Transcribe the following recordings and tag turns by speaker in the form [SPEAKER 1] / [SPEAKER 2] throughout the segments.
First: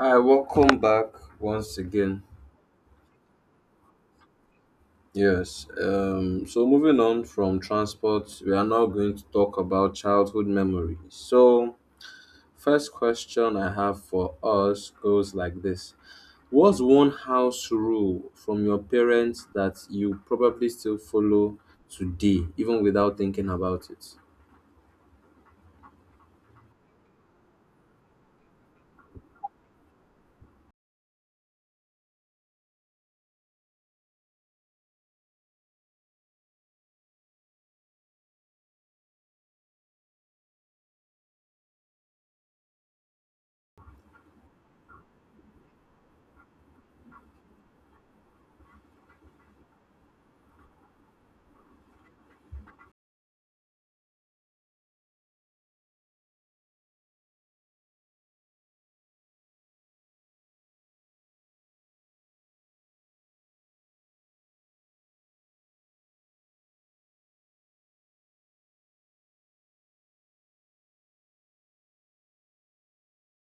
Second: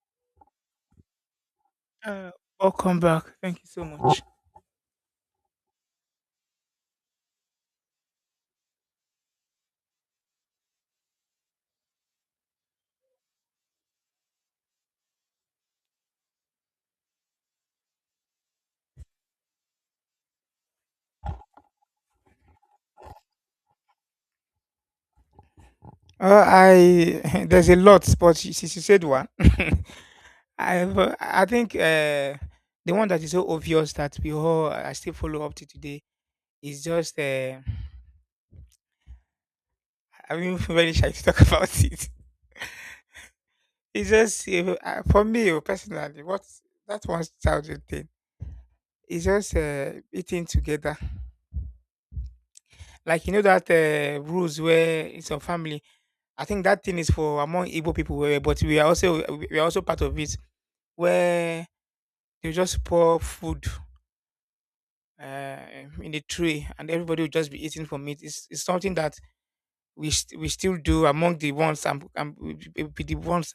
[SPEAKER 1] Hi, welcome back once again.
[SPEAKER 2] Uh, Welcome back. Thank you so much.
[SPEAKER 1] Yes, so moving on from transport, we are now going to talk about childhood memories. So, first question I have for us goes like this. What's one house rule from your parents that you probably still follow today, even without thinking about it?
[SPEAKER 2] I there's a lot, but since you said one, I but I think the one that is so obvious that we all I still follow up to today is just I'm even very shy to talk about it. It's just for me, oh, personally, what that 1000 thing. It's just eating together, like you know that rules where it's a family. I think that thing is for among Igbo people, eh, but we are also part of it, where they will just pour food uh, in the tray and everybody will just be eating from it. It's something that we still do among the ones I'm with, the ones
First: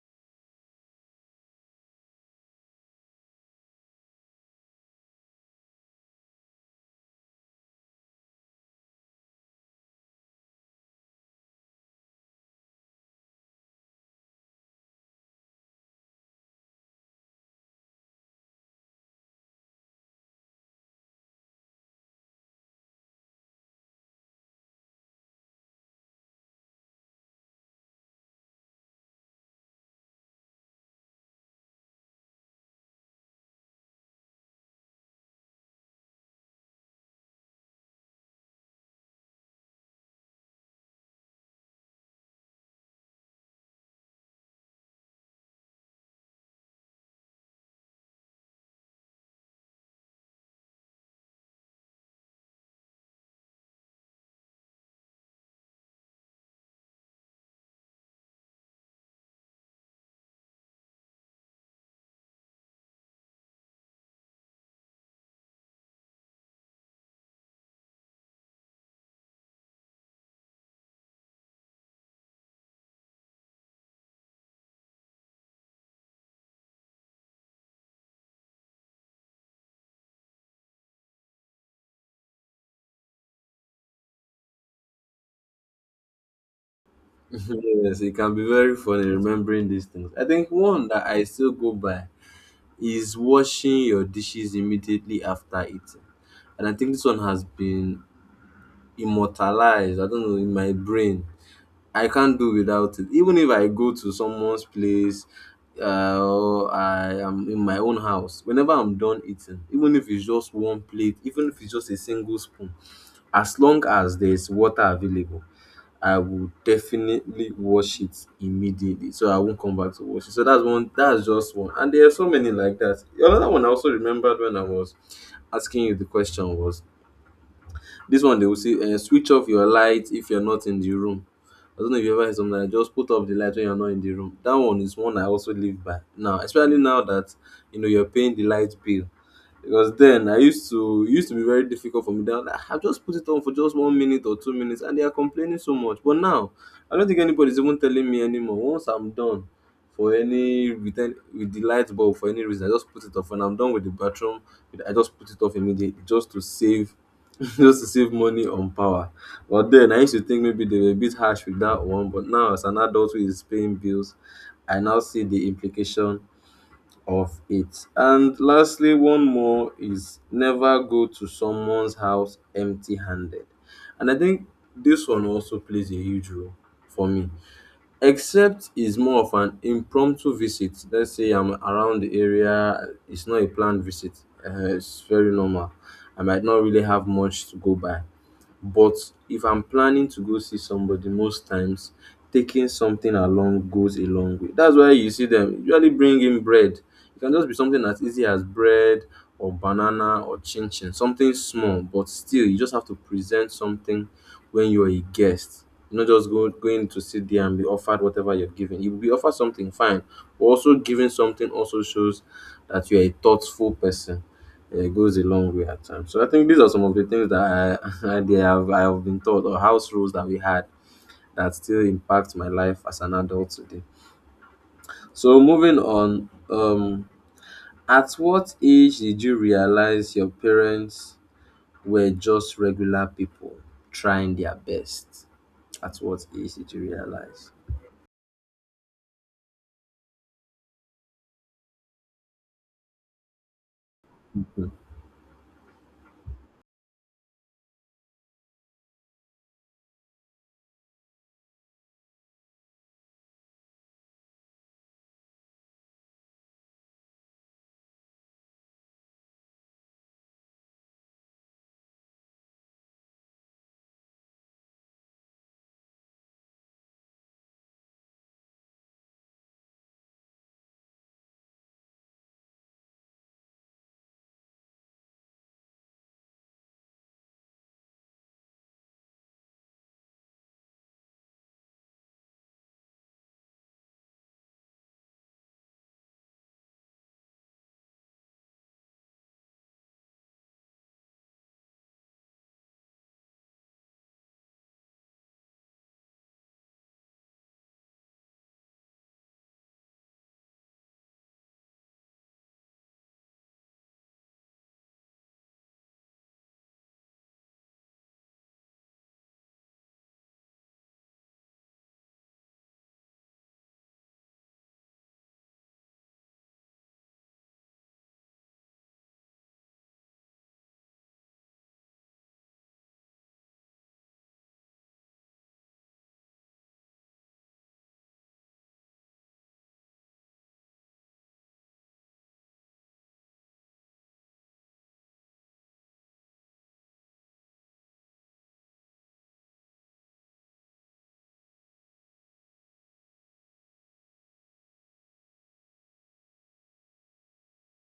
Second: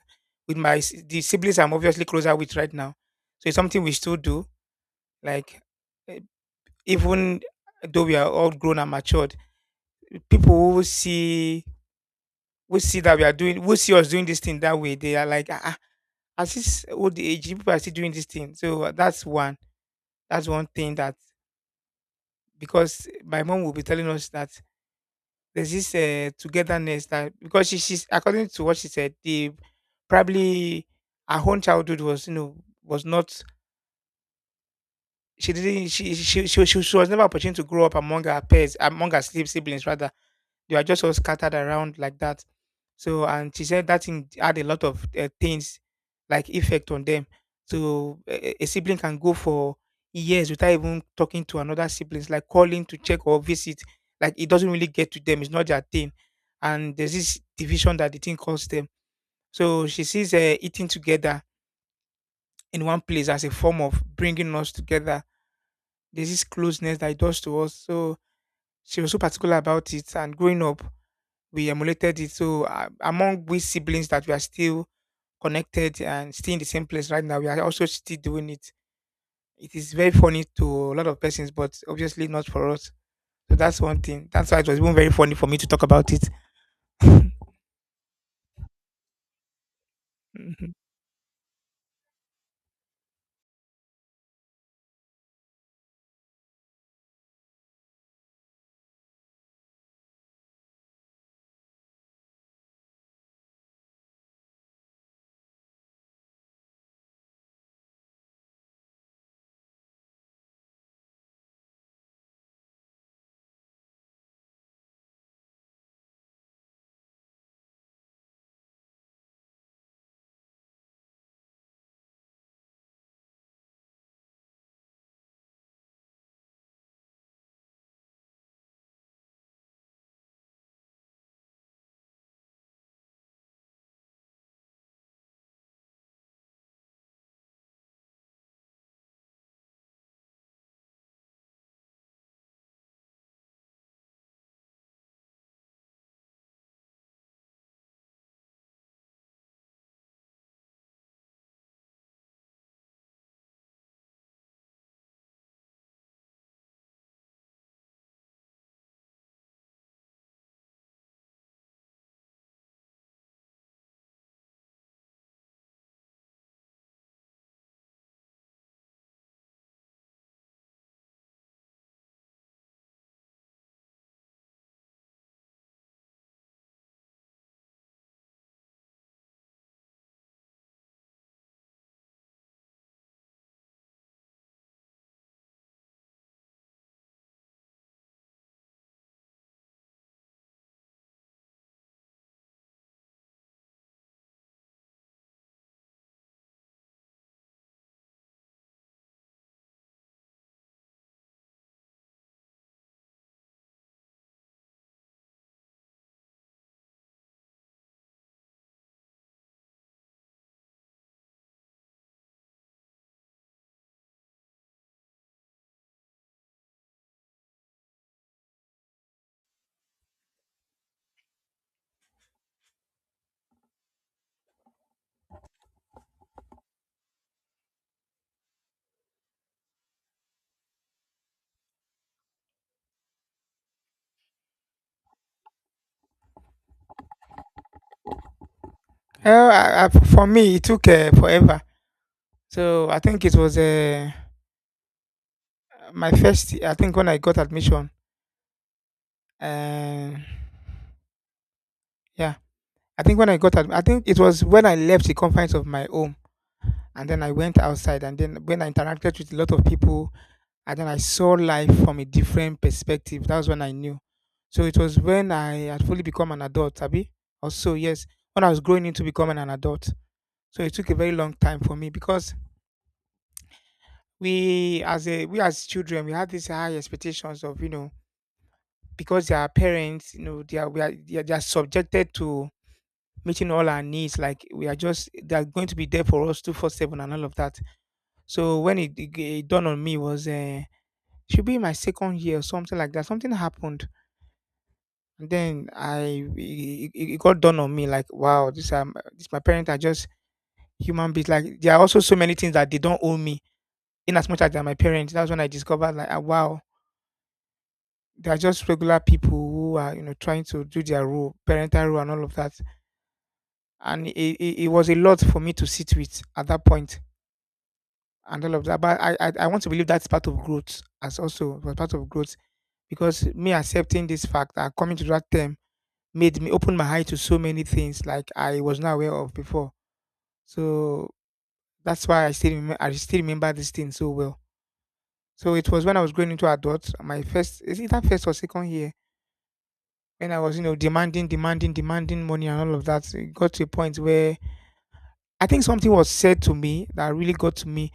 [SPEAKER 2] with the siblings I'm obviously closer with right now. So it's something we still do. Like, eh, even though we are all grown and matured, people who see that we are doing who see us doing this thing that way, they are like, ah, ah, at this old age, you people are still doing this thing. So that's one. That's one thing, that because my mom will be telling us that there's this togetherness, that because she's, according to what she said, the probably her own childhood was, you know, was not, she didn't she was never opportunity to grow up among her peers, among her siblings rather. They were just all scattered around like that. So, and she said that thing had a lot of things like effect on them. So, a sibling can go for years without even talking to another siblings, like calling to check or visit. Like it doesn't really get to them. It's not their thing. And there's this division that the thing caused them. So she sees eating together in one place as a form of bringing us together. There's this closeness that it does to us. So she was so particular about it. And growing up, we emulated it. So among we siblings that we are still connected and still in the same place right now, we are also still doing it. It is very funny to a lot of persons, but obviously not for us. So that's one thing. That's why it was even very funny for me to talk about it.
[SPEAKER 1] Yes, it can be very funny remembering these things. I think
[SPEAKER 2] Mhm.
[SPEAKER 1] one that I still go by is washing your dishes immediately after eating. And I think this one has been immortalized, I don't know, in my brain. I can't do without it. Even if I go to someone's place, or I am in my own house, whenever I'm done eating, even if it's just one plate, even if it's just a single spoon, as long as there's water available, I will definitely wash it immediately, so I won't come back to wash it. So that's one. That's just one, and there are so many like that. Another one I also remembered when I was asking you the question was this one they will say, switch off your light if you're not in the room. I don't know if you ever hear something like just put off the light when you're not in the room. That one is one I also live by now, especially now that you know you're paying the light bill. Because then I used to it used to be very difficult for me. Then I just put it on for just 1 minute or 2 minutes, and they are complaining so much. But now I don't think anybody's even telling me anymore. Once I'm done for any, with the light bulb for any reason, I just put it off. When I'm done with the bathroom, I just put it off immediately just to save just to save money on power. But then I used to think maybe they were a bit harsh with that one, but now as an adult who is paying bills, I now see the implication of it. And lastly, one more is never go to someone's house empty handed. And I think this one also plays a huge role for me. Except it's more of an impromptu visit. Let's say I'm around the area, it's not a planned visit. It's very normal. I might not really have much to go by. But if I'm planning to go see somebody most times, taking something along goes a long way. That's why you see them usually bring in bread. It can just be something as easy as bread or banana or chin chin, something small, but still you just have to present something when you're a guest. You're not just going to sit there and be offered whatever you're given. You will be offered something fine, but also giving something also shows that you're a thoughtful person. Yeah, it goes a long way at times. So I think these are some of the things that they have I have been taught, or house rules that we had that still impact my life as an adult today. So moving on, at what age did you realize your parents were just regular people trying their best? At what age did you realize?
[SPEAKER 2] Well, for me, it took forever. So I think it was my first. I think when I got admission, uh, yeah, I think when I got, I think it was when I left the confines of my home and then I went outside, and then when I interacted with a lot of people and then I saw life from a different perspective. That was when I knew. So it was when I had fully become an adult, Abi. Also, yes, when I was growing into becoming an adult. So it took a very long time for me because we as children we have these high expectations of, you know, because they are parents, you know, they are we are they are, they are subjected to meeting all our needs, like we are just they are going to be there for us 247 and all of that. So when it dawned on me was should be in my second year or something like that. Something happened, and then I it, it it got done on me. Like, wow, this this my parents are just human beings. Like, there are also so many things that they don't owe me, in as much as they're my parents. That's when I discovered, like, ah, wow, they are just regular people who are, you know, trying to do their role, parental role, and all of that. And it was a lot for me to sit with at that point and all of that. But I want to believe that's part of growth, as also was part of growth because me accepting this fact, that coming to that term, made me open my eye to so many things like I was not aware of before. So that's why I still remember this thing so well. So it was when I was growing into adult, my first, is it that first or second year, when I was, you know, demanding, demanding, demanding money and all of that. It got to a point where I think something was said to me that really got to me.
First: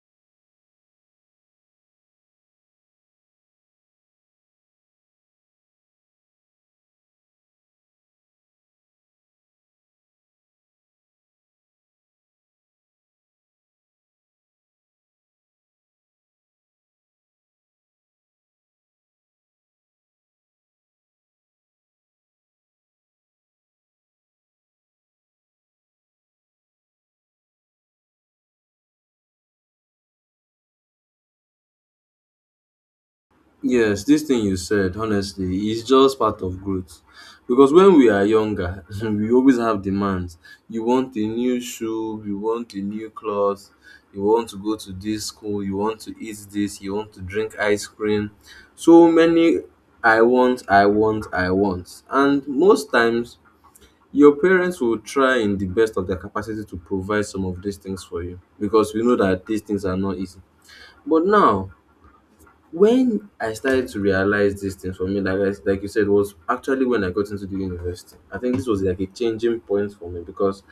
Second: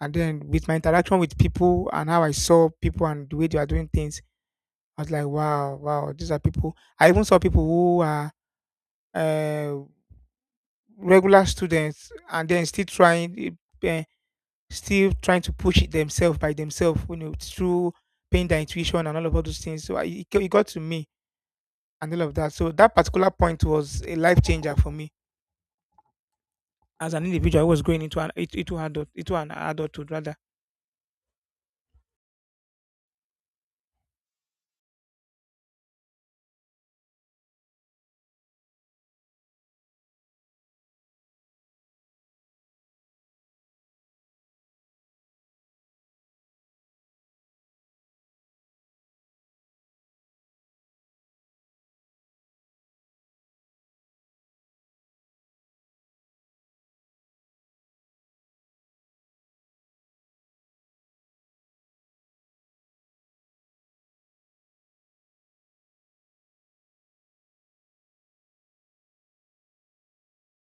[SPEAKER 2] And then with my interaction with people and how I saw people and the way they are doing things, I was like, wow, wow, these are people. I even saw people who are uh, regular students and then still trying uh, to push it themselves by themselves, you know, through paying their intuition and all of all those things. So it got to me and all of that. So that particular point was a life changer for me as an individual who was going into an it- into adult into an adulthood rather.
[SPEAKER 1] Yes, this thing you said, honestly, is just part of growth. Because when we are younger, we always have demands. You want a new shoe, you want a new clothes, you want to go to this school, you want to eat this, you want to drink ice cream. So many I want, I want, I want. And most times, your parents will try in the best of their capacity to provide some of these things for you, because we know that these things are not easy. But now, when I started to realize these things for me, like like you said, was actually when I got into the university. I think this was like a changing point for me, because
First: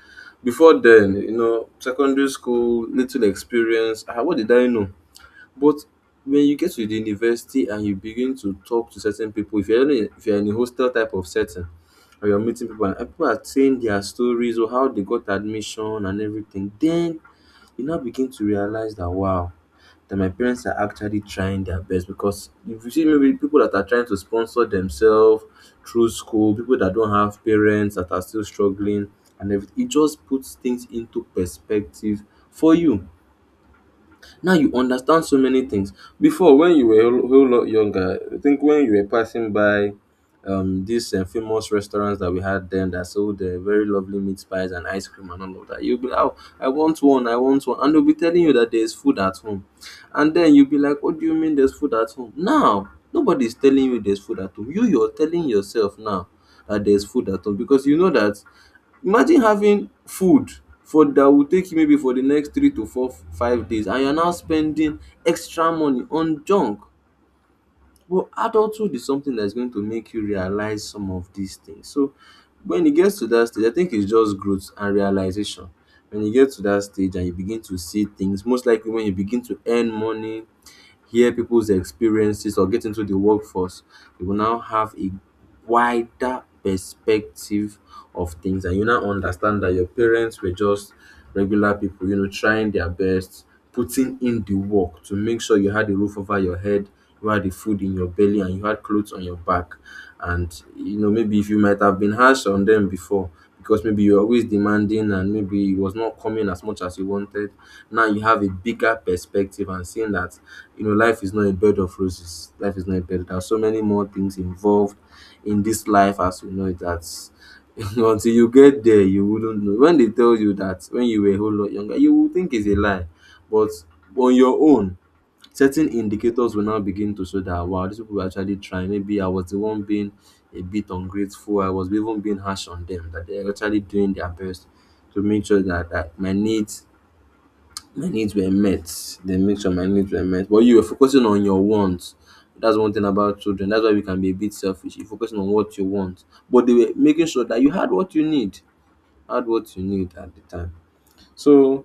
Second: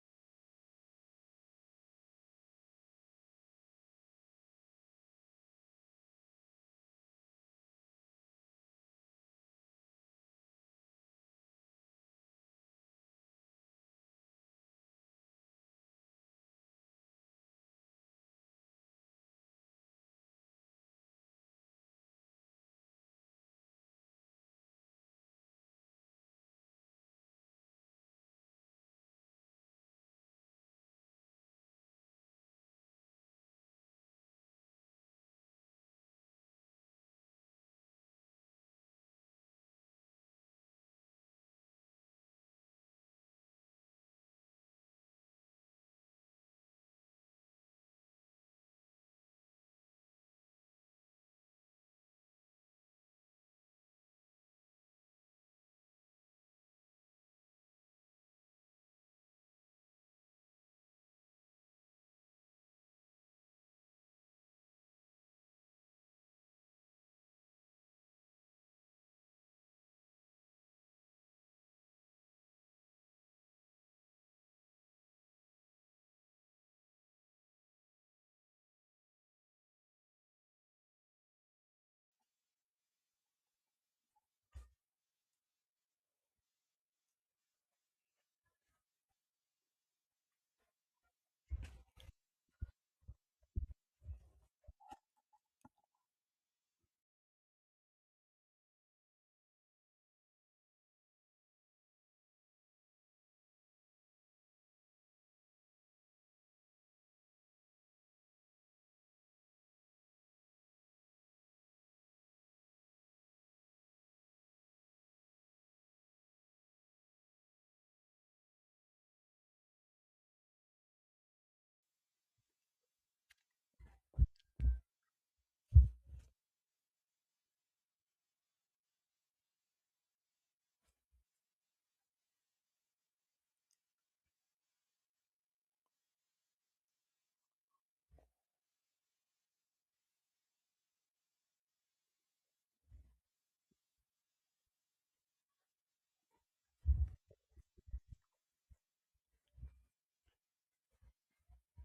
[SPEAKER 1] before then, you know, secondary school, little experience. Ah, what did I know? But when you get to the university and you begin to talk to certain people, if you're in a hostel type of setting, or you're meeting people and people are saying their stories or how they got admission and everything, then you now begin to realize that wow, that my parents are actually trying their best, because if you see maybe people that are trying to sponsor themselves through school, people that don't have parents that are still struggling and everything, it just puts things into perspective for you. Now you understand so many things. Before, when you were a whole lot younger, I think when you were passing by these famous restaurants that we had then that sold very lovely meat pies and ice cream and all of that, you'll be like, oh, I want one, I want one. And they'll be telling you that there's food at home. And then you'll be like, what do you mean there's food at home? Now, nobody's telling you there's food at home. You're telling yourself now that there's food at home because you know that. Imagine having food for that will take you maybe for the next 3 to 4, 5 days and you're now spending extra money on junk. But adulthood is something that's going to make you realize some of these things. So when it gets to that stage, I think it's just growth and realization. When you get to that stage and you begin to see things, most likely when you begin to earn money, hear people's experiences or get into the workforce, you will now have a wider perspective of things and you now understand that your parents were just regular people, you know, trying their best, putting in the work to make sure you had a roof over your head, you had the food in your belly and you had clothes on your back. And you know, maybe if you might have been harsh on them before, because maybe you're always demanding and maybe it was not coming as much as you wanted. Now you have a bigger perspective and seeing that you know life is not a bed of roses. Life is not a bed. There are so many more things involved in this life as we know it, that's until you get there you wouldn't know. When they tell you that when you were a whole lot younger you would think it's a lie, but on your own, certain indicators will now begin to show that wow, these people were actually trying. Maybe I was the one being a bit ungrateful. I was even being harsh on them. That they're actually doing their best to make sure that, my needs were met. They make sure my needs were met. But you were focusing on your wants. That's one thing about children. That's why we can be a bit selfish. You're focusing on what you want. But they were making sure that you had what you need. Had what you need at the time. So,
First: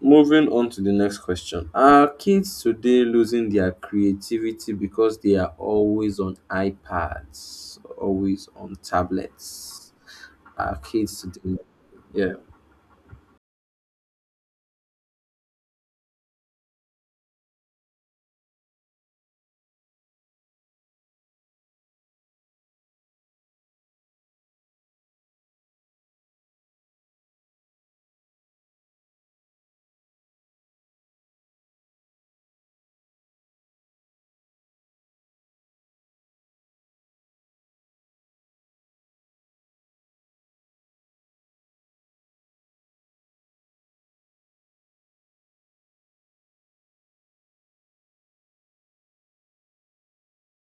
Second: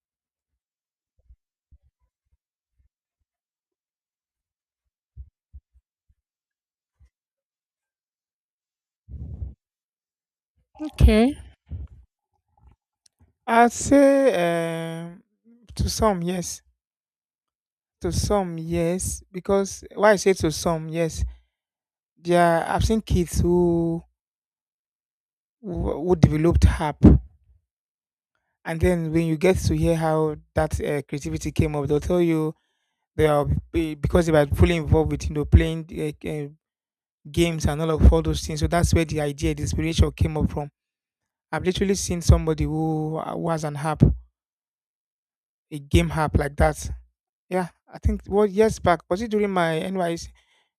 [SPEAKER 1] moving on to the next question. Are kids today losing their creativity because they are always on iPads, always on tablets? Are kids
[SPEAKER 2] Okay.
[SPEAKER 1] today? Yeah.
[SPEAKER 2] I'd say to some yes, to some yes, because why I say to some yes, there are, I've seen kids who who developed harp. And then when you get to hear how that creativity came up, they'll tell you they are, because they were fully involved with, you know, playing uh, uh, games and all of all those things. So that's where the idea, the inspiration came up from. I've literally seen somebody who was an app, a game app like that. Yeah, I think what years back was it, during my NYC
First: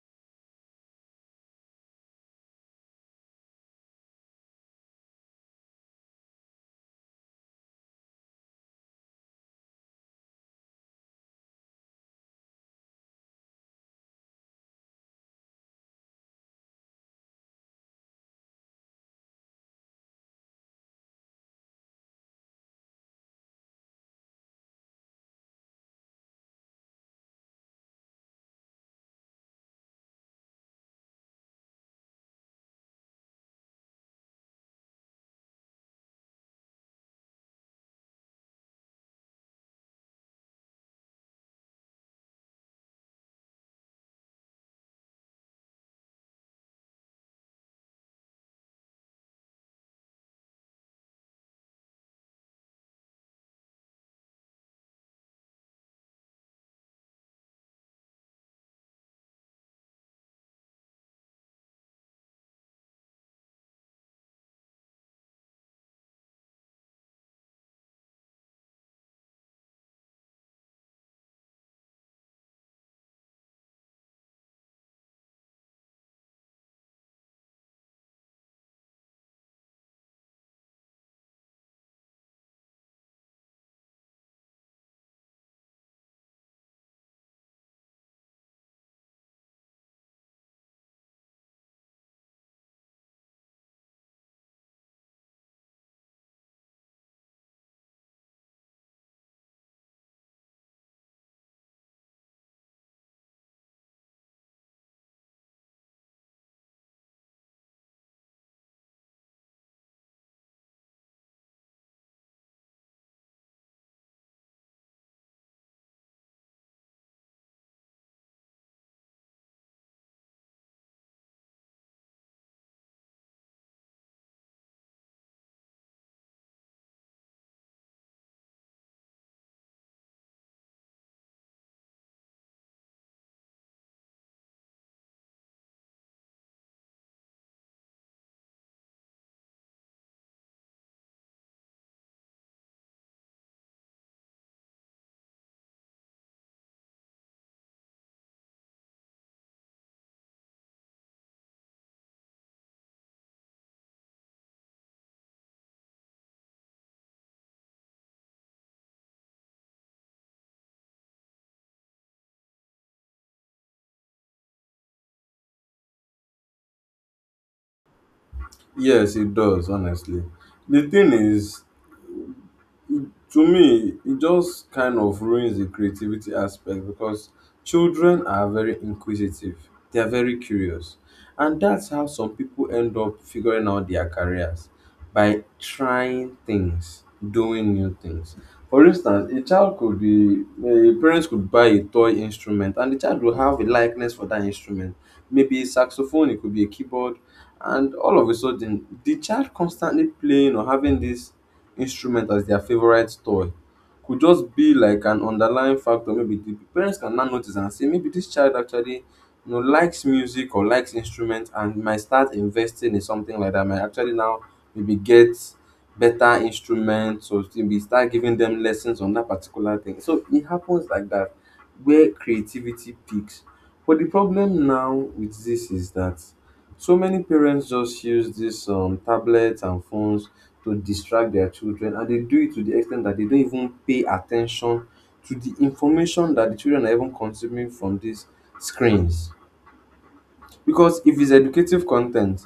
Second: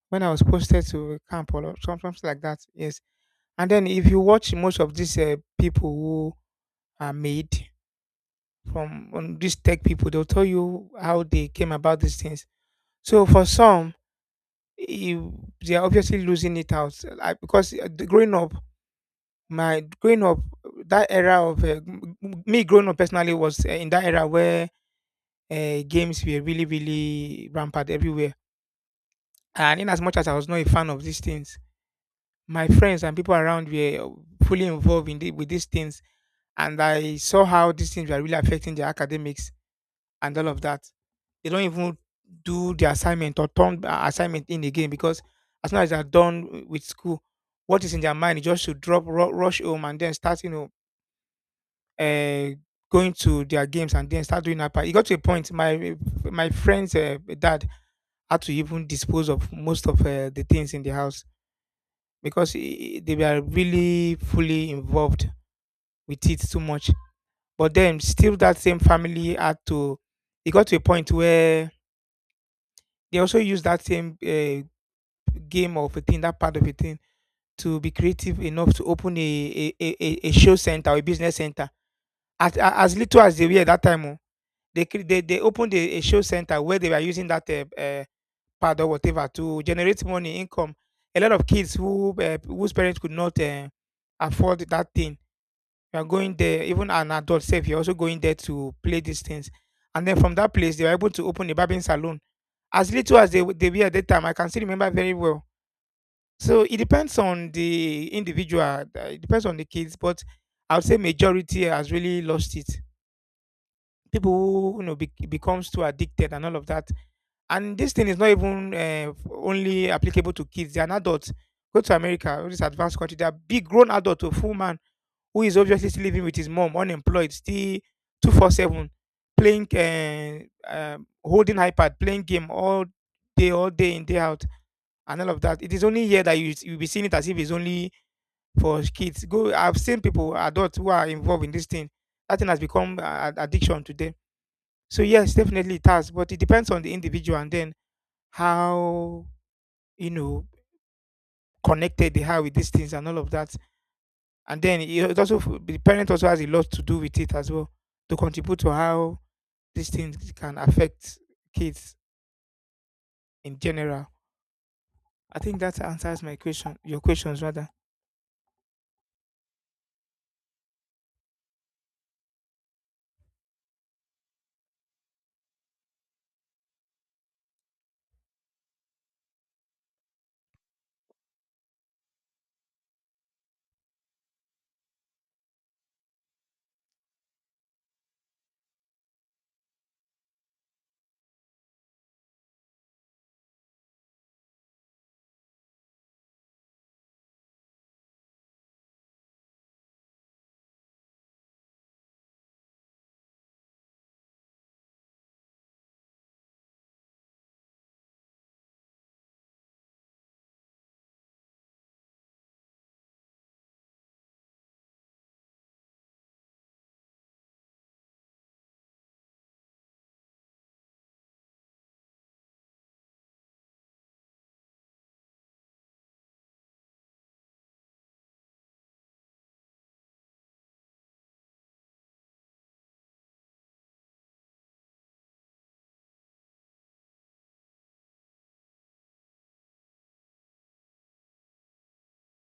[SPEAKER 2] when I was posted to a camp or something like that. Yes, and then if you watch most of these people who are made from these tech people, they'll tell you how they came about these things. So for some, you, they are obviously losing it out. Like because growing up, my growing up, that era of me growing up personally was in that era where games were really really rampant everywhere. And in as much as I was not a fan of these things, my friends and people around were fully involved in the, with these things, and I saw how these things were really affecting their academics and all of that. They don't even do the assignment or turn the assignment in again because as soon as they're done with school, what is in their mind is just to drop, rush home, and then start, you know, uh, going to their games and then start doing upper. It got to a point. My friend's dad had to even dispose of most of the things in the house because they were really fully involved with it too much. But then, still, that same family had to. It got to a point where they also use that same game of a thing, that part of a thing, to be creative enough to open a show center or a business center. As, as little as they were that time, oh, they they opened a show center where they were using that pad or whatever to generate money, income. A lot of kids who whose parents could not afford that thing, they are going there. Even an adult self, you're also going there to play these things. And then from that place, they were able to open a barbering salon, as little as they, they were at that time, I can still remember very well. So it depends on the individual. It depends on the kids, but I would say majority has really lost it. People who, you know, becomes too addicted and all of that. And this thing is not even only applicable to kids. They are adults. Go to America, all this advanced country. They are big grown adult to a full man who is obviously still living with his mom, unemployed, still 24/7, playing, holding iPad, playing game all day in day out, and all of that. It is only here that you will be seeing it as if it's only for kids. Go, I've seen people, adults who are involved in this thing. That thing has become addiction to them. So yes, definitely it has, but it depends on the individual and then how, you know, connected they are with these things and all of that. And then it also the parent also has a lot to do with it as well to contribute to how these things can affect kids in general. I think that answers my question, your questions rather.
[SPEAKER 1] Yes, it does, honestly. The thing is, to me, it just kind of ruins the creativity aspect because children are very inquisitive. They are very curious. And that's how some people end up figuring out their careers by trying things, doing new things. For instance, a child could be, a parents could buy a toy instrument and the child will have a likeness for that instrument. Maybe a saxophone, it could be a keyboard. And all of a sudden, the child constantly playing or having this instrument as their favorite toy could just be like an underlying factor. Maybe the parents can now notice and say, maybe this child actually you know likes music or likes instrument and might start investing in something like that. Might actually now maybe get better instruments or maybe start giving them lessons on that particular thing. So it happens like that where creativity peaks. But the problem now with this is that so many parents just use this tablets and phones to distract their children and they do it to the extent that they don't even pay attention to the information that the children are even consuming from these screens, because if it's educative content,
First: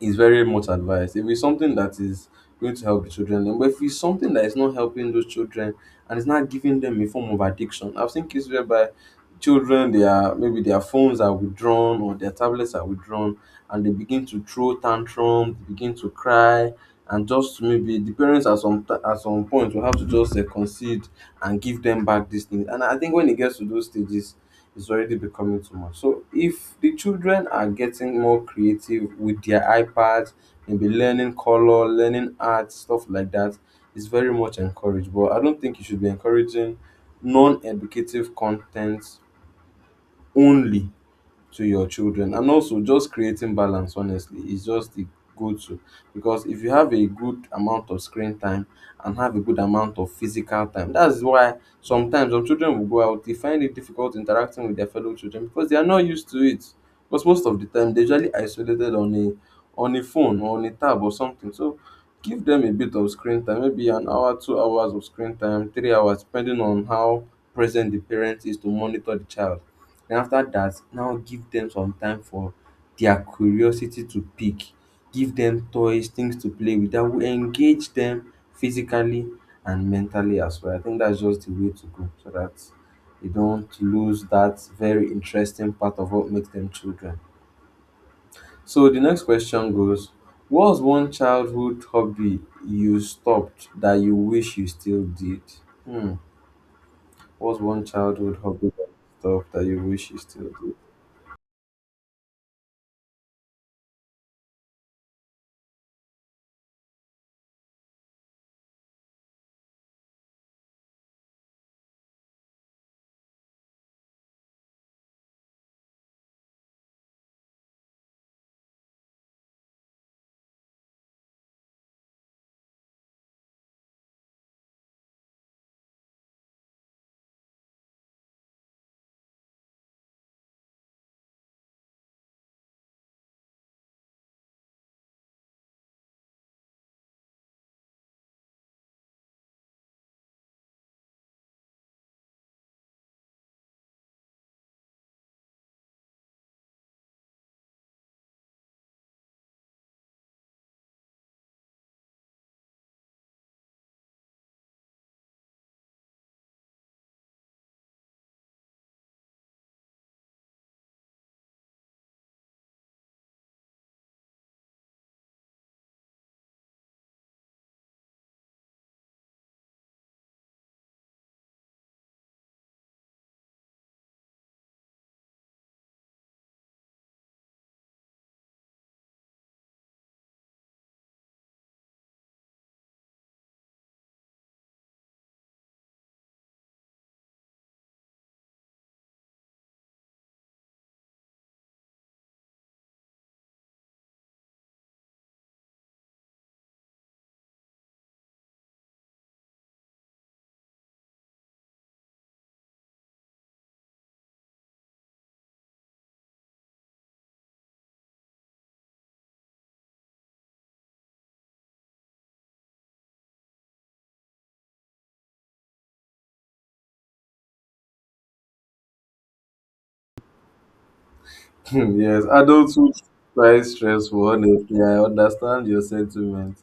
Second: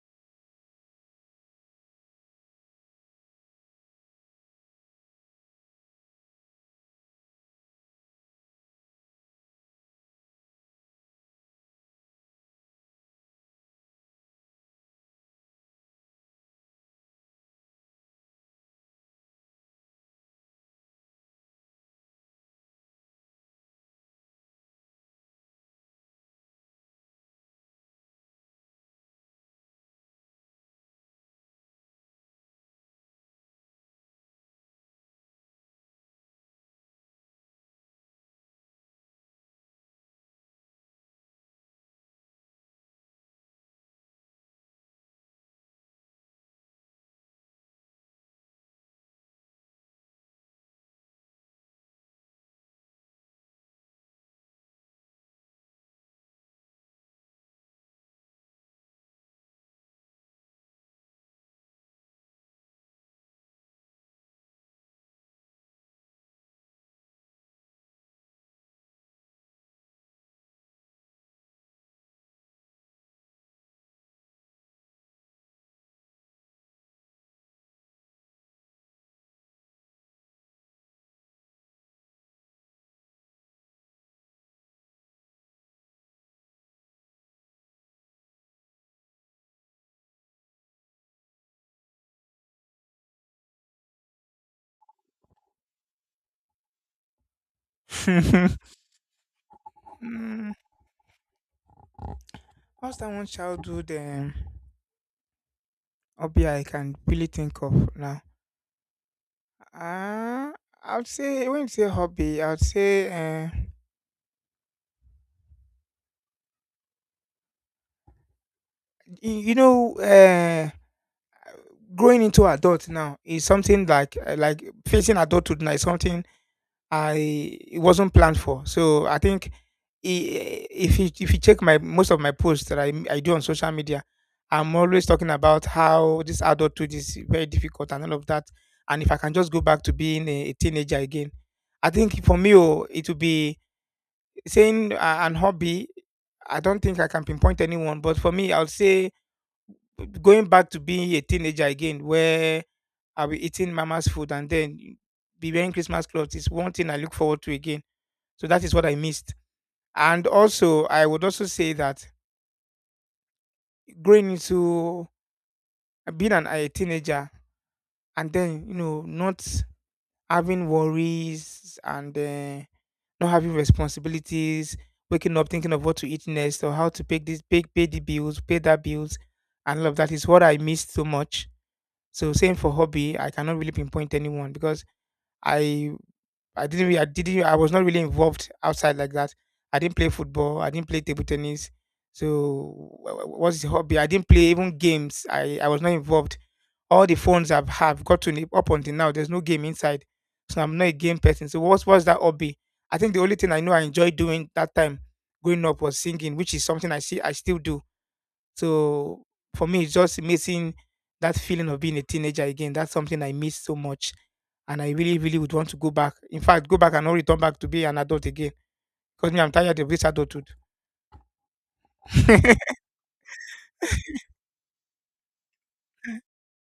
[SPEAKER 1] is very much advised. If it's something that is going to help the children, then but if it's something that is not helping those children and it's not giving them a form of addiction, I've seen cases whereby children they are maybe their phones are withdrawn or their tablets are withdrawn and they begin to throw tantrums, begin to cry, and just maybe the parents at some point will have to just concede and give them back these things. And I think when it gets to those stages, it's already becoming too much. So if the children are getting more creative with their iPads, maybe learning color, learning art, stuff like that, it's very much encouraged. But I don't think you should be encouraging non-educative content only to your children, and also just creating balance honestly is just the go-to. Because if you have a good amount of screen time and have a good amount of physical time, that's why sometimes some children will go out, they find it difficult interacting with their fellow children because they are not used to it, because most of the time they're usually isolated on a phone or on a tab or something. So give them a bit of screen time, maybe an hour, 2 hours of screen time, 3 hours, depending on how present the parent is to monitor the child. Then after that, now give them some time for their curiosity to pick, give them toys, things to play with that will engage them physically and mentally as well. I think that's just the way to go, so that they don't lose that very interesting part of what makes them children. So the next question goes, what was one childhood hobby you stopped that you wish you still did? Hmm. What's one childhood hobby that you stopped that you wish you still
[SPEAKER 2] Mm,
[SPEAKER 1] did?
[SPEAKER 2] what's that one childhood? Hobby I can really think of now. Uh, I would say when you say hobby, I would say uh, you, you know uh, growing into adult now is something like facing adulthood now is something I it wasn't planned for. So I think if you check my most of my posts that I do on social media, I'm always talking about how this adulthood is very difficult and all of that. And if I can just go back to being a teenager again, I think for me, oh, it would be, saying an hobby, I don't think I can pinpoint anyone, but for me, I will say going back to being a teenager again, where I'll be eating mama's food and then be wearing Christmas clothes is one thing I look forward to again. So that is what I missed. And also, I would also say that growing into being a teenager and then, not having worries and not having responsibilities, waking up thinking of what to eat next or how to pay the bills, pay that bills, and all of that is what I missed so much. So same for hobby, I cannot really pinpoint anyone because I I didn't really, I didn't, I was not really involved outside like that. I didn't play football, I didn't play table tennis. So what's the hobby? I didn't play even games. I was not involved. All the phones I've have gotten up until now, there's no game inside. So I'm not a game person. So what's that hobby? I think the only thing I know I enjoyed doing that time growing up was singing, which is something I see I still do. So for me, it's just missing that feeling of being a teenager again. That's something I miss so much. And I really, really would want to go back. In fact, go back and not return back to be an adult again. Because me, I'm tired of this adulthood.
[SPEAKER 1] Yes, adulthood is quite stressful, honestly. I understand your sentiment.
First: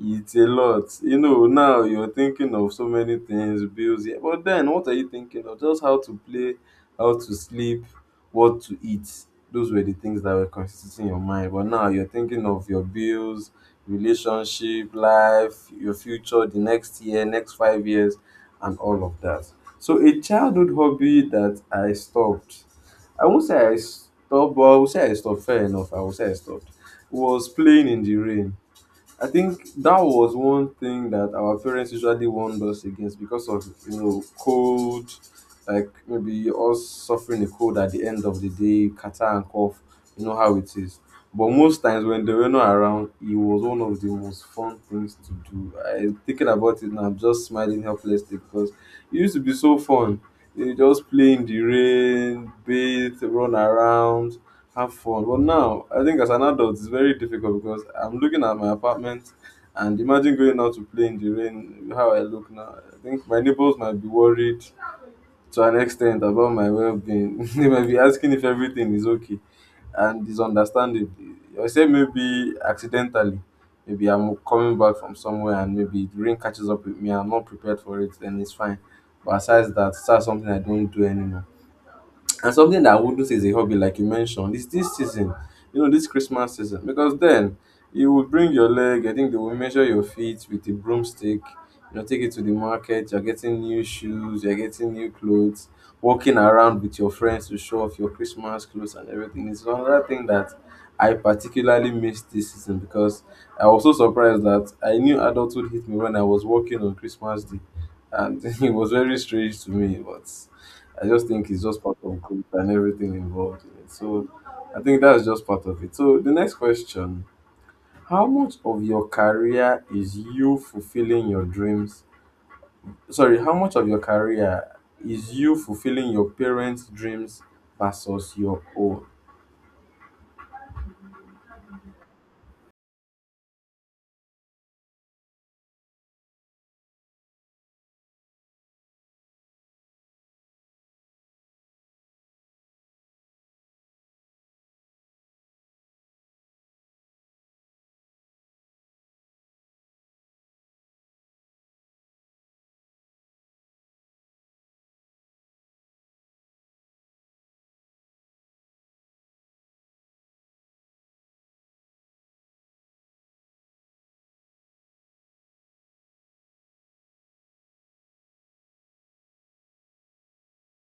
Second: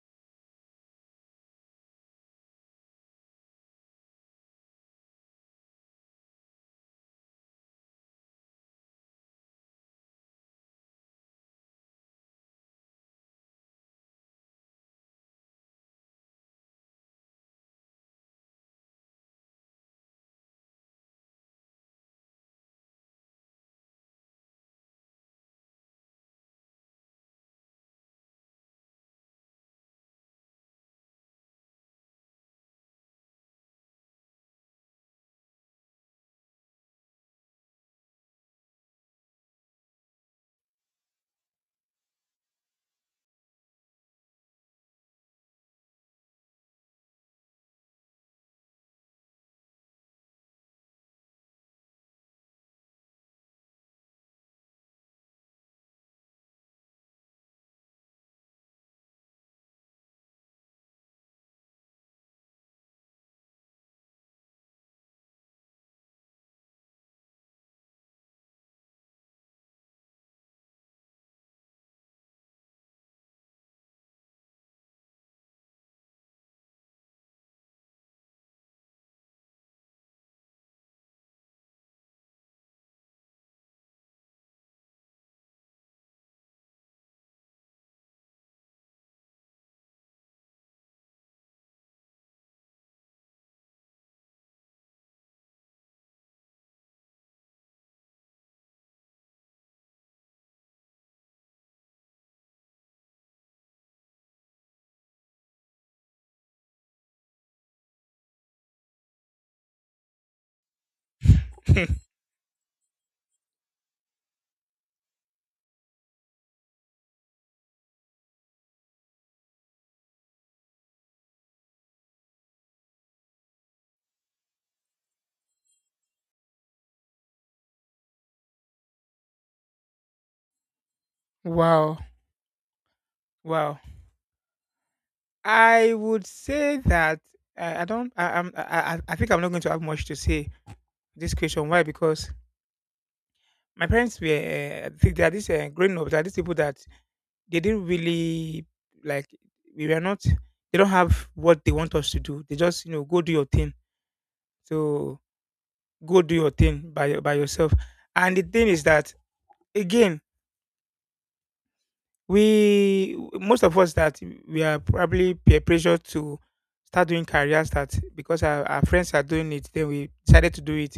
[SPEAKER 1] It's a lot. You know, now you're thinking of so many things, bills. Yeah, but then what are you thinking of? Just how to play, how to sleep, what to eat. Those were the things that were constituting your mind. But now you're thinking of your bills, relationship, life, your future, the next year, next 5 years, and all of that. So a childhood hobby that I stopped, I won't say I stopped, but I will say I stopped. Fair enough. I will say I stopped. Was playing in the rain. I think that was one thing that our parents usually warned us against because of, you know, cold, like maybe us suffering a cold at the end of the day, catarrh and cough. You know how it is. But most times when they were not around, it was one of the most fun things to do. I thinking about it now, I'm just smiling helplessly because it used to be so fun. You just play in the rain, bathe, run around, have fun. But now, I think as an adult, it's very difficult because I'm looking at my apartment and imagine going out to play in the rain, how I look now. I think my neighbors might be worried to an extent about my well being. They might be asking if everything is okay, and is understandable. I say maybe accidentally. Maybe I'm coming back from somewhere and maybe the rain catches up with me. I'm not prepared for it, then it's fine. But aside that, it's not something I don't do anymore. And something that I would do is a hobby, like you mentioned, is this season, you know, this Christmas season, because then you will bring your leg. I think they will measure your feet with a broomstick. You know, take it to the market. You're getting new shoes. You're getting new clothes. Walking around with your friends to show off your Christmas clothes and everything is another thing that I particularly missed this season, because I was so surprised that I knew adulthood hit me when I was working on Christmas Day, and it was very strange to me, but. I just think it's just part of growth and everything involved in it. So I think that's just part of it. So the next question, how much of your career is you fulfilling your dreams? Sorry, how much of your career is you fulfilling your parents' dreams versus your own?
[SPEAKER 2] Wow. Wow. I would say that I don't. I think I'm not going to have much to say this question. Why? Because my parents were. They are this growing up. They are these people that they didn't really like. We were not. They don't have what they want us to do. They just go do your thing. So go do your thing by yourself. And the thing is that again, We most of us that we are probably peer pressured to start doing career start because our friends are doing it, then we decided to do it.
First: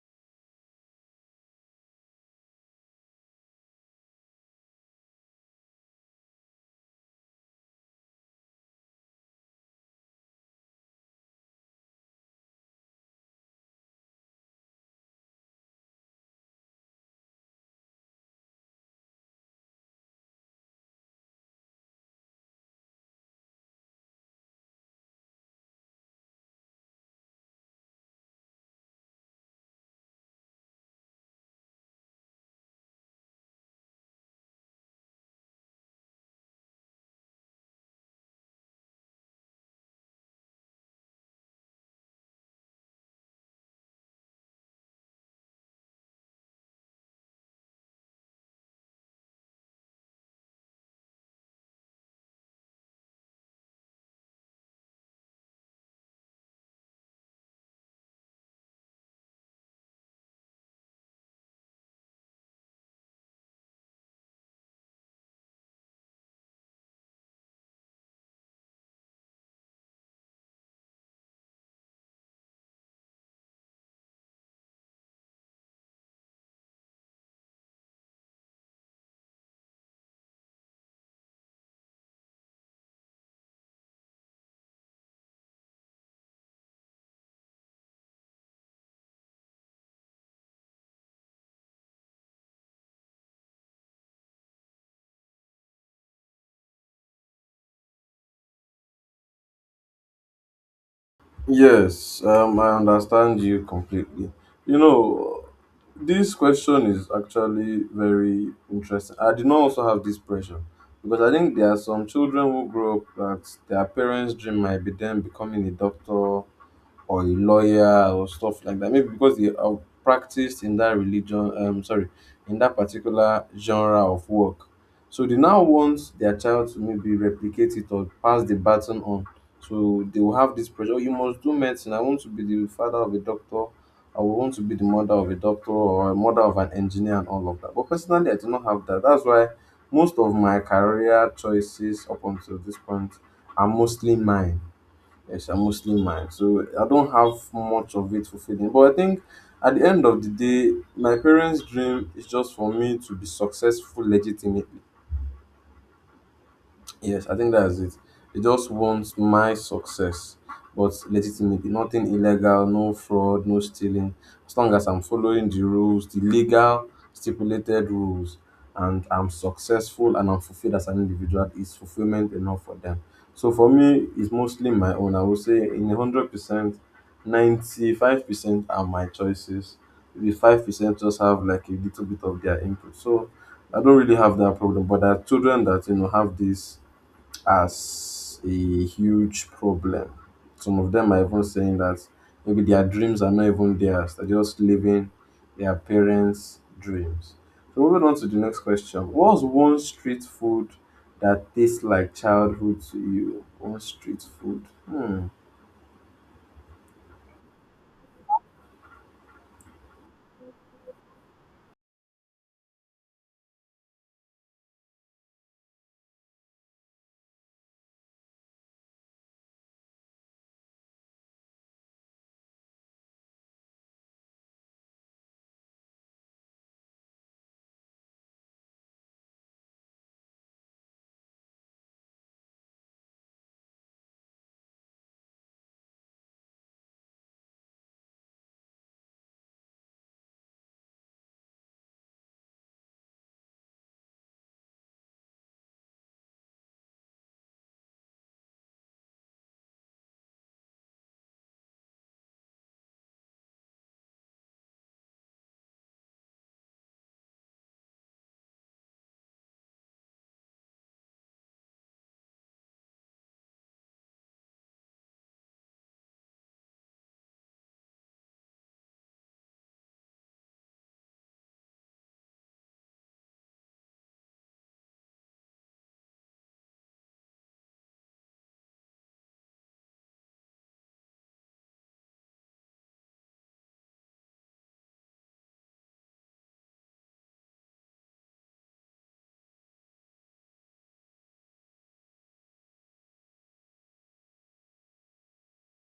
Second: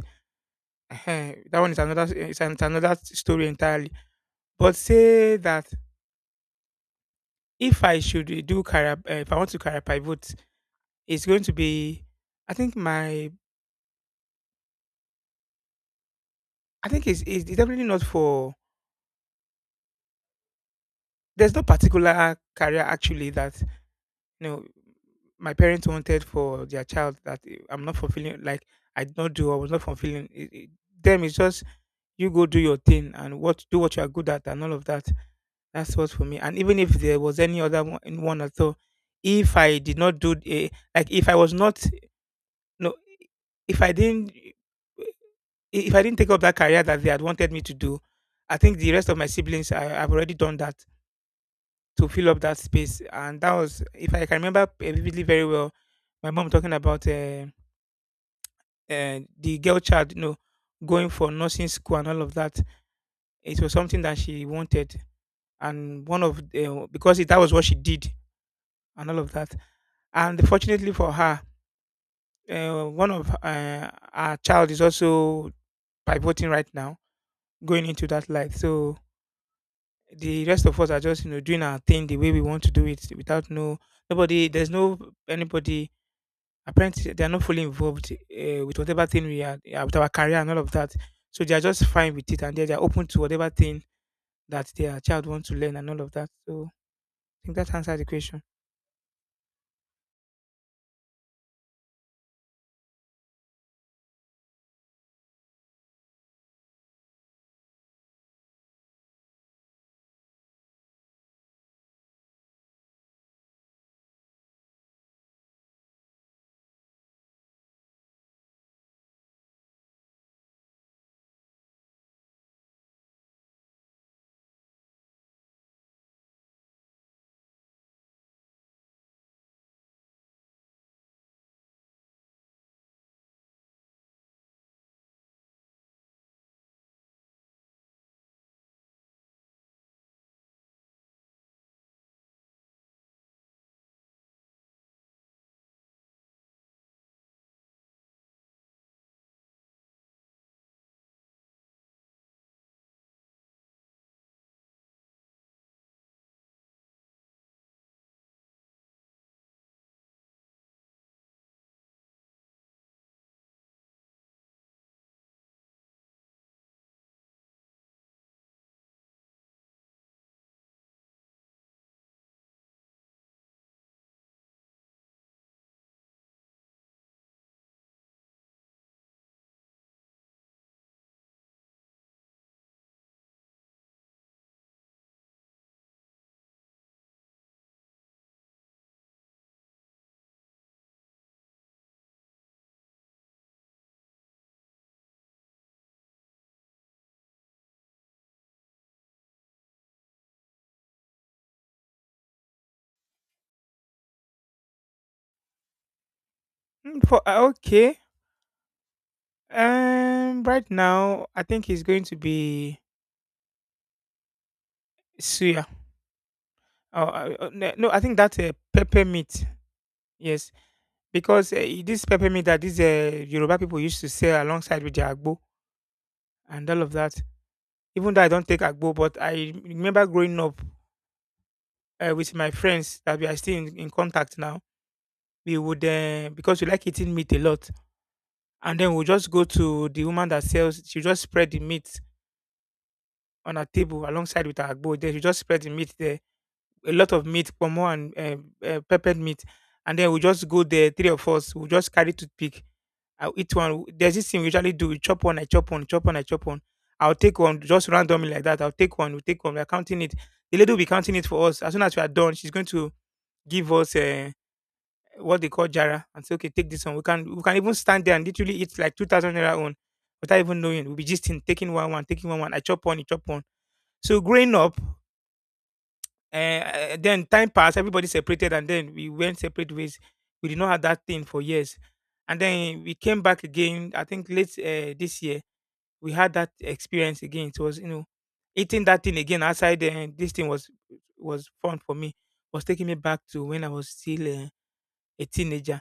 [SPEAKER 2] Ehen, that one is it's another story entirely. But say that if I should do career, if I want to career pivot, it's going to be, I think my, I think it's definitely not for. There's no particular career actually that you know my parents wanted for their child that I'm not fulfilling. Like I did not do, I was not fulfilling. It's just you go do your thing and what you are good at and all of that. That's what for me. And even if there was any other one, in one at all, if I did not do a, like if I was not, no, if I didn't eh, if I didn't take up that career that they had wanted me to do, I think the rest of my siblings have already done that to fill up that space. And that was if I can remember vividly very well, my mom talking about. And the girl child, going for nursing school and all of that. It was something that she wanted, and one of because it, that was what she did and all of that. And fortunately for her, one of our child is also pivoting right now, going into that light. So the rest of us are just doing our thing the way we want to do it without no nobody. There's no anybody. Apparently they are not fully involved with whatever thing we are, yeah, with our career and all of that. So they are just fine with it and they are open to whatever thing that their child wants to learn and all of that. So I think that answers the question.
[SPEAKER 1] Yes, I understand you completely. You know, this question is actually very interesting. I did not also have this pressure because I think there are some children who grow up that their parents' dream might be them becoming a doctor or a lawyer or stuff like that. Maybe because they have practiced in that religion, sorry, in that particular genre of work. So they now want their child to maybe replicate it or pass the baton on. So they will have this pressure. "Oh, you must do medicine. I want to be the father of a doctor. I would want to be the mother of a doctor or a mother of an engineer and all of that." But personally, I do not have that. That's why most of my career choices up until this point are mostly mine. Yes, I'm Muslim man, so I don't have much of it fulfilling. But I think at the end of the day, my parents' dream is just for me to be successful legitimately. Yes, I think that's it. They just want my success, but legitimately, nothing illegal, no fraud, no stealing. As long as I'm following the rules, the legal stipulated rules, and I'm successful and I'm fulfilled as an individual, is fulfillment enough for them? So for me, it's mostly my own. I would say in 100%, 95% are my choices. Maybe 5% just have like a little bit of their input. So I don't really have that problem, but there are children that, you know, have this as a huge problem. Some of them are even saying that maybe their dreams are not even theirs, they're just living their parents' dreams. So, moving on to the next question, what's one street food that tastes like childhood to you? One street food. Hmm.
[SPEAKER 2] Okay. Right now, I think it's going to be suya. Oh, no, no, I think that's a pepper meat. Yes, because this pepper meat that these Yoruba people used to sell alongside with their agbo and all of that. Even though I don't take agbo, but I remember growing up with my friends that we are still in contact now. We would Because we like eating meat a lot, and then we'll just go to the woman that sells. She just spread the meat on her table alongside with her agbo. Then she just spread the meat there. A lot of meat, pomo and peppered meat, and then we just go there. Three of us, we just carry toothpick. I'll eat one. There's this thing we usually do. We chop one, I chop one, I chop one. I'll take one just randomly like that. I'll take one, we take one. We're counting it. The lady will be counting it for us. As soon as we are done, she's going to give us what they call jara and say, okay, take this one. We can even stand there and literally eat like ₦2,000 own without even knowing. We'll be just in taking one one, taking one one. I chop one, you chop one. So growing up, then time passed, everybody separated, and then we went separate ways. We did not have that thing for years, and then we came back again. I think late this year we had that experience again. It was eating that thing again outside. This thing was fun for me, was taking me back to when I was still a teenager,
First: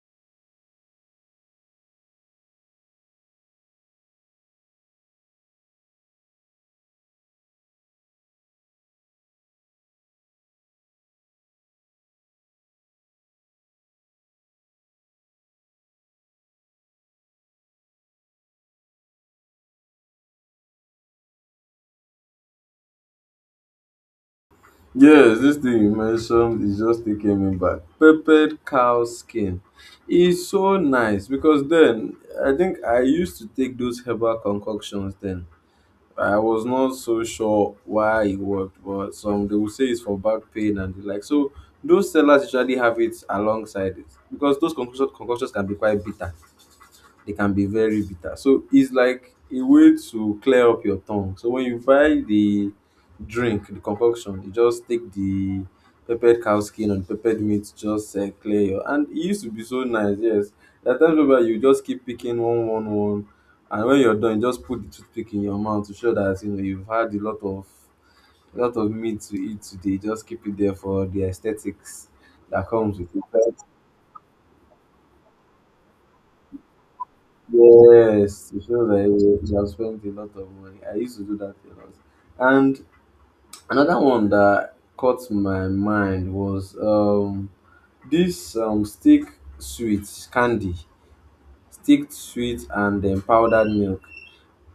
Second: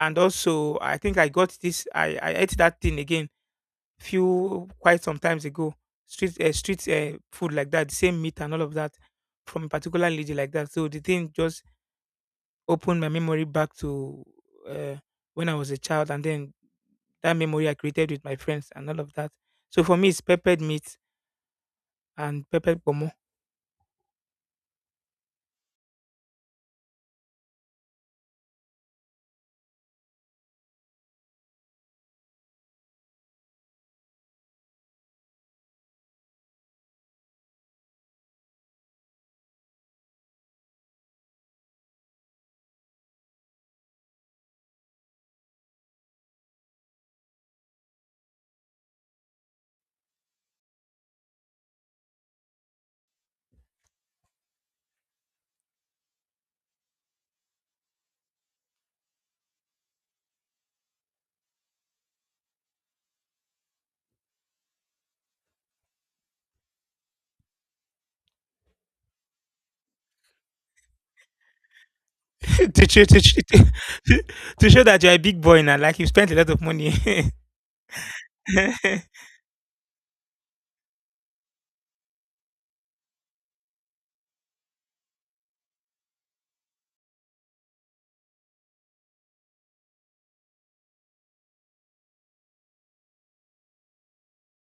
[SPEAKER 2] and also I think I got this. I ate that thing again few quite some times ago. Street food like that, same meat and all of that from a particular lady like that. So the thing just opened my memory back to uh, when I was a child, and then that memory I created with my friends and all of that. So for me, it's peppered meat and peppered pomo.
[SPEAKER 1] Yes, this thing you mentioned is just taking me back. Peppered cow skin is so nice, because then I think I used to take those herbal concoctions then. I was not so sure why it worked, but some they will say it's for back pain and the like. So those sellers usually have it alongside it because those concoctions can be quite bitter, they can be very bitter. So it's like a way to clear up your tongue. So when you buy the drink, the concoction, you just take the peppered cow skin and peppered meat, just clear your. And it used to be so nice, yes. There are times whereby you just keep picking one, one, one, and when you're done, you just put the toothpick in your mouth to show that, you know, you've had a lot of meat to eat today. Just keep it there for the aesthetics that
[SPEAKER 2] to,
[SPEAKER 1] comes
[SPEAKER 2] show,
[SPEAKER 1] with
[SPEAKER 2] to, show,
[SPEAKER 1] it.
[SPEAKER 2] to show that you're a big boy now. Like you spent a lot of money.
[SPEAKER 1] Yes, it shows that you have spent a lot of money. I used to do that a lot. And another one that caught my mind was this stick sweet candy, stick sweet and then powdered milk.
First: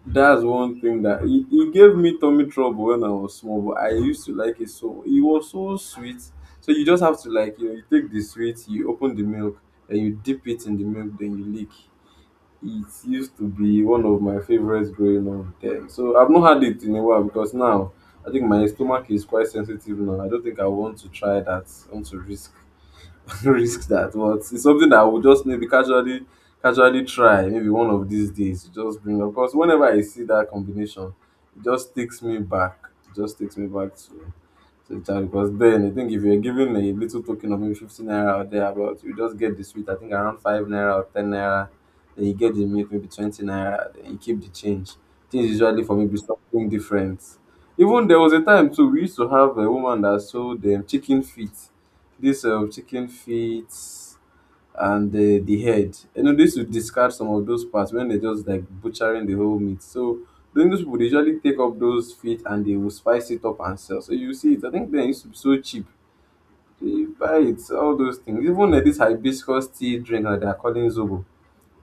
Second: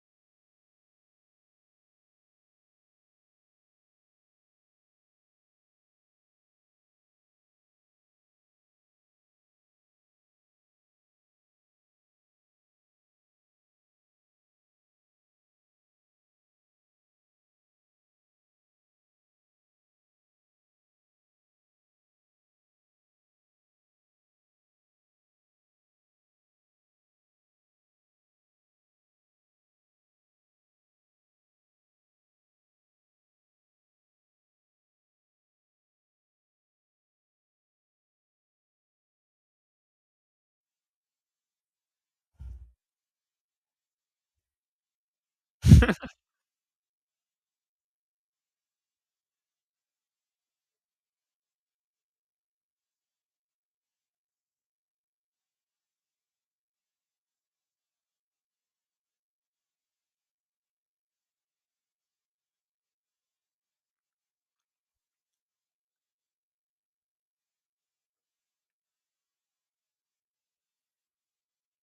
[SPEAKER 1] That's one thing that it gave me tummy trouble when I was small, but I used to like it so it was so sweet. So you just have to, like, you know, you take the sweet, you open the milk, and you dip it in the milk, then you lick. It used to be one of my favorites growing up then. So I've not had it in a while because now I think my stomach is quite sensitive now. I don't think I want to try that. I want to risk risk that. But it's something that I would just maybe casually try maybe one of these days. Just bring up because whenever I see that combination, it just takes me back. It just takes me back to, so it are- because then I think if you're giving a little token of maybe 50 naira or thereabout, you just get the sweet, I think around 5 naira or 10 naira. Then you get the milk, maybe 20 naira. Then you keep the change. Things usually for maybe something different. Even there was a time too, we used to have a woman that sold chicken feet. This chicken feet and the head. You know, they used to discard some of those parts when they're just like butchering the whole meat. So during those people, they usually take up those feet and they will spice it up and sell. So you see it. I think they used to be so cheap. You buy it, so, all those things. Even like this hibiscus tea drink that they're calling Zobo.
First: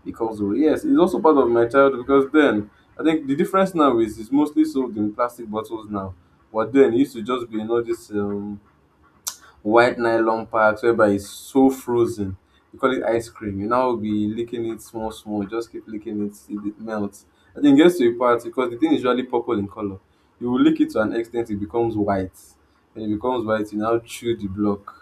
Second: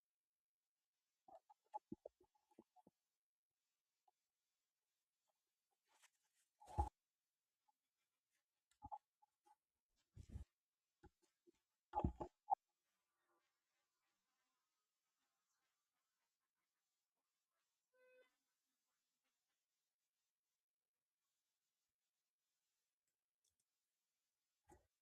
[SPEAKER 1] Because yes, it's also part of my childhood, because then I think the difference now is it's mostly sold in plastic bottles now. But then it used to just be in all this white nylon packs whereby it's so frozen. You call it ice cream. You now be licking it small, small. Just keep licking it till it melts. And then it gets to a part because the thing is usually purple in color. You will lick it to an extent, it becomes white. When it becomes white, you now chew the block.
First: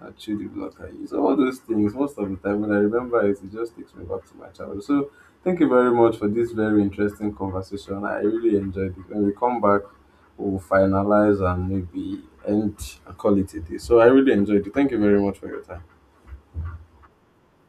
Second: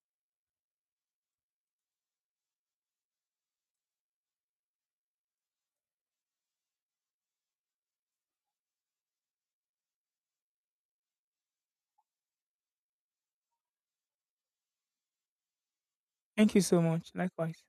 [SPEAKER 1] I chew the block. I use all those things most of the time. When I remember it, it just takes me back to my childhood. So thank you very much for this very interesting conversation. I really enjoyed it. When we come back, we'll finalize and maybe end and call it a day. So I really enjoyed it. Thank you very much for your time.
[SPEAKER 2] Thank you so much. Likewise.